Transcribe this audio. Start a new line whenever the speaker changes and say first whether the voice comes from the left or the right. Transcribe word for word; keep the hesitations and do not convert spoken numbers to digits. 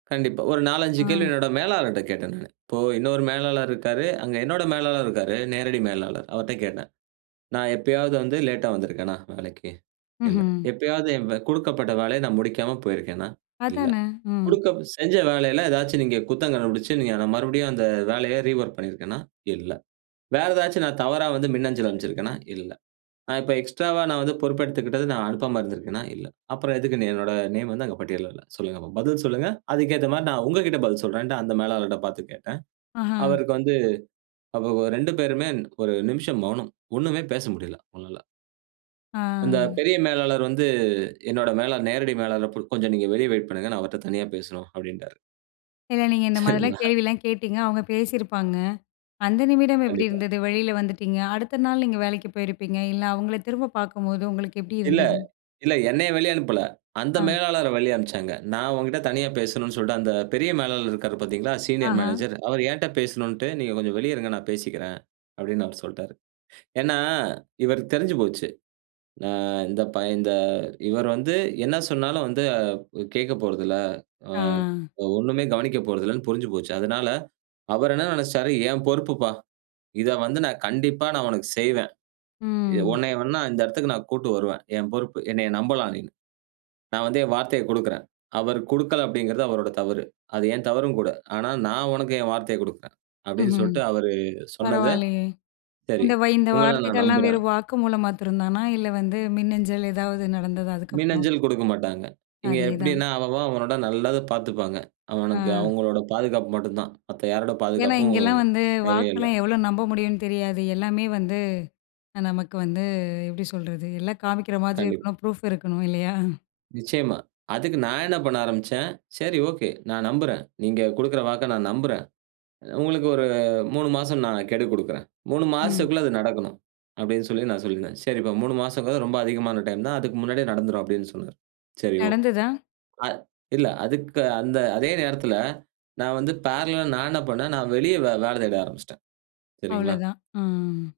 right: கண்டிப்பா. ஒரு நாலஞ்சு கேள்வி
left: ஆ.
right: என்னோட மேலாளர்கிட்ட கேட்டேன் நான். இப்போ இன்னொரு மேலாளர் இருக்காரு. அங்கே என்னோட மேலாளர் இருக்காரு. நேரடி மேலாளர். அவர்ட்ட கேட்டேன். நான் எப்பயாவது வந்து லேட்டா வந்திருக்கேனா வேலைக்கு? இல்ல.
left: ம்ஹ்ம்.
right: எப்பயாவது என் கொடுக்கப்பட்ட வேலைய நான் முடிக்காம போயிருக்கேனா? இல்ல.
left: அதானே! ம்.
right: கொடுக்கப் செஞ்ச வேலையில ஏதாச்சும் நீங்க குத்தம் கண்டுபிடிச்சு, நீங்க நான் மறுபடியும் அந்த வேலைய ரீவொர்க் பண்ணியிருக்கேனா? இல்ல. வேற ஏதாச்சும் நான் தவறா வந்து மின்னஞ்சல் அனுப்பிச்சிருக்கேனா? இல்ல. நான் இப்ப எக்ஸ்ட்ராவா நான் வந்து பொறுப்பு எடுத்துக்கிட்டது நான் அனுப்பாம இருந்திருக்கேனா? இல்ல. அப்புறம் எதுக்கு என்னோட நேம் வந்து அங்கு பட்டியல்ல இல்ல? சொல்லுங்க. [unintelligible] பதில் சொல்லுங்க. அதுக்கு ஏத்தமாரி நான் உங்கக்கிடட பதில் சொல்றேன்ட்டு அந்த மேலாளர்ட்ட பார்த்து கேட்டேன்.
left: ஆஹா!
right: அவருக்கு வந்து [unintelligible] ரெண்டு பேருமே ஒரு நிமிஷம் மௌனம். ஒண்ணுமே பேச முடியல, அவுங்கனால. அந்த
left: ஆ.
right: பெரிய மேலாளர் வந்து, என்னோட மேலாளர் நேரடி மேலாளர் இப்ப கொஞ்சம் நீங்க வெளிய வெயிட் பண்ணுங்க. நான் அவர்ட்ட தனியா பேசணும் அப்பிடின்ட்டாரு.
left: இல்ல. நீங்க இந்த மாதிரிலாம்
right: சரிங்களா?
left: கேள்விலாம் கேட்டீங்க. அவுங்க பேசியிருப்பாங்க. அந்த நிமிடம் எப்பிடி
right: கண்டிப்பா.
left: இருந்தது? வெளில வந்துட்டீங்க. அடுத்த நாள் நீங்க வேலைக்கு போயிருப்பீங்க. இல்ல, அவுங்களே திரும்ப பார்க்கும்போது உங்களுக்கு எப்பிடி
right: இல்ல.
left: இருந்தது?
right: இல்ல. என்னைய வெளிய அனுப்பல. அந்த
left: ஆ.
right: மேலாளர வெளிய அனுப்பிச்சாங்க. நான் உன்கிட்ட தனியா பேசணுன்னு சொல்ட்டு, அந்த பெரிய மேலாளர் இருக்காரு பார்தீங்களா! சீனியர்
left: ஆஹா!
right: மேனேஜர். அவரு என்ட்ட பேசணுன்ட்டு, நீங்க கொஞ்சம் வெளிய இருங்க, நான் பேசிக்கிறேன், அப்பிடின்னு அவர் சொல்ட்டாரு. ஏன்னா, இவருக்கு தெரிஞ்சு போச்சு. ஆ இந்த பைய இந்த இவரு வந்து என்ன சொன்னாலும் வந்து அ கேட்கப் போறதில்ல. அ,
left: ஆ.
right: அ ஒண்ணுமே கவனிக்கப் போறதில்லன்னு புரிஞ்சு போச்சு. அதனால அவரு என்ன நினச்சுட்டாரு, என் பொறுப்புப்பா! இத வந்து நான் கண்டிப்பா நான் உனக்கு செய்வேன். எ
left: ம்.
right: உன்னைய வேணா இந்த இடத்துக்கு நான் கூட்டிட்டு வருவேன், என் பொறுப்பு. என்னைய நம்பலாம் நீனு! நான் வந்து என் வார்த்தையக் கொடுக்கிறேன். அவரு கொடுக்கல அப்பிடிங்கிறது அவரோட தவறு. அது என் தவறும் கூட. ஆனா நான் உனக்கு என் வார்த்தையக் கொடுக்கிறேன். அப்பிடின்னு
left: ம்ஹ்ம்.
right: சொல்ட்டு அவரு சொன்னத,
left: பரவாயில்லயே!
right: சரி.
left: இந்த வய் இந்த
right: உங்கள நான்
left: வார்த்தைகள்லாம்
right: நம்புறேன்.
left: வெறும் வாக்கு மூலமா மாத்திரம்தானா? இல்ல வந்து மின்னஞ்சல் ஏதாவது நடந்ததா அதுக்கப்புறம்?
right: மின்னஞ்சல் கொடுக்க மாட்டாங்க. இங்கே
left: அதே தான்.
right: எப்பிடின்னா அவன், அவன் அவனோட நல்லத பார்த்துப்பாங்க. அவனுக்கு
left: ஆ.
right: அவுங்களோட பாதுகாப்பு மட்டும் தான். மத்த யாரோட
left: ஏன்னா,
right: பாதுகாப்பும்
left: இங்கேலாம் வந்து
right: தேவையே இல்ல.
left: வாக்கெல்லாம் எவ்ளோ நம்ப முடியுன்னு தெரியாது. எல்லாமே வந்து, நமக்கு வந்து எப்பிடி சொல்றது? எல்லாம் காமிக்கிற மாதிரி
right: கண்டிப்பா.
left: இருக்கணும். ப்ரூஃப் இருக்கணும் இல்லயா!
right: நிச்சயமா. அதுக்கு நான் என்ன பண்ண ஆரம்பிச்சேன், சரி. ஓகே. நான் நம்புறேன். நீங்க கொடுக்கிற வாக்க நான் நம்புறேன். உங்களுக்கு ஒரு மூணு மாசம் நான் கெடு கொடுக்கிறேன். மூணு
left: ம்.
right: மாசத்துக்குள்ள அது நடக்கணும். அப்பிடின்னு சொல்லி நான் சொல்லியிருந்தேன். சரிப்பா! மூணு மாசம்ங்கிறது ரொம்ப அதிகமான டைம் தான். அதுக்கு முன்னாடியே நடந்துரும் அப்பிடின்னு சொன்னாரு. சரி ஓகே.
left: நடந்ததா?
right: அ இல்ல அதுக்கு அந்த அதே நேரத்தில நான் வந்து ஃபேரலலா நான் என்ன பண்ணேன், நான் வெளிய வே வேல தேட ஆரம்பிச்சிட்டேன். சரிங்களா!
left: அவ்ளதான், ஆ.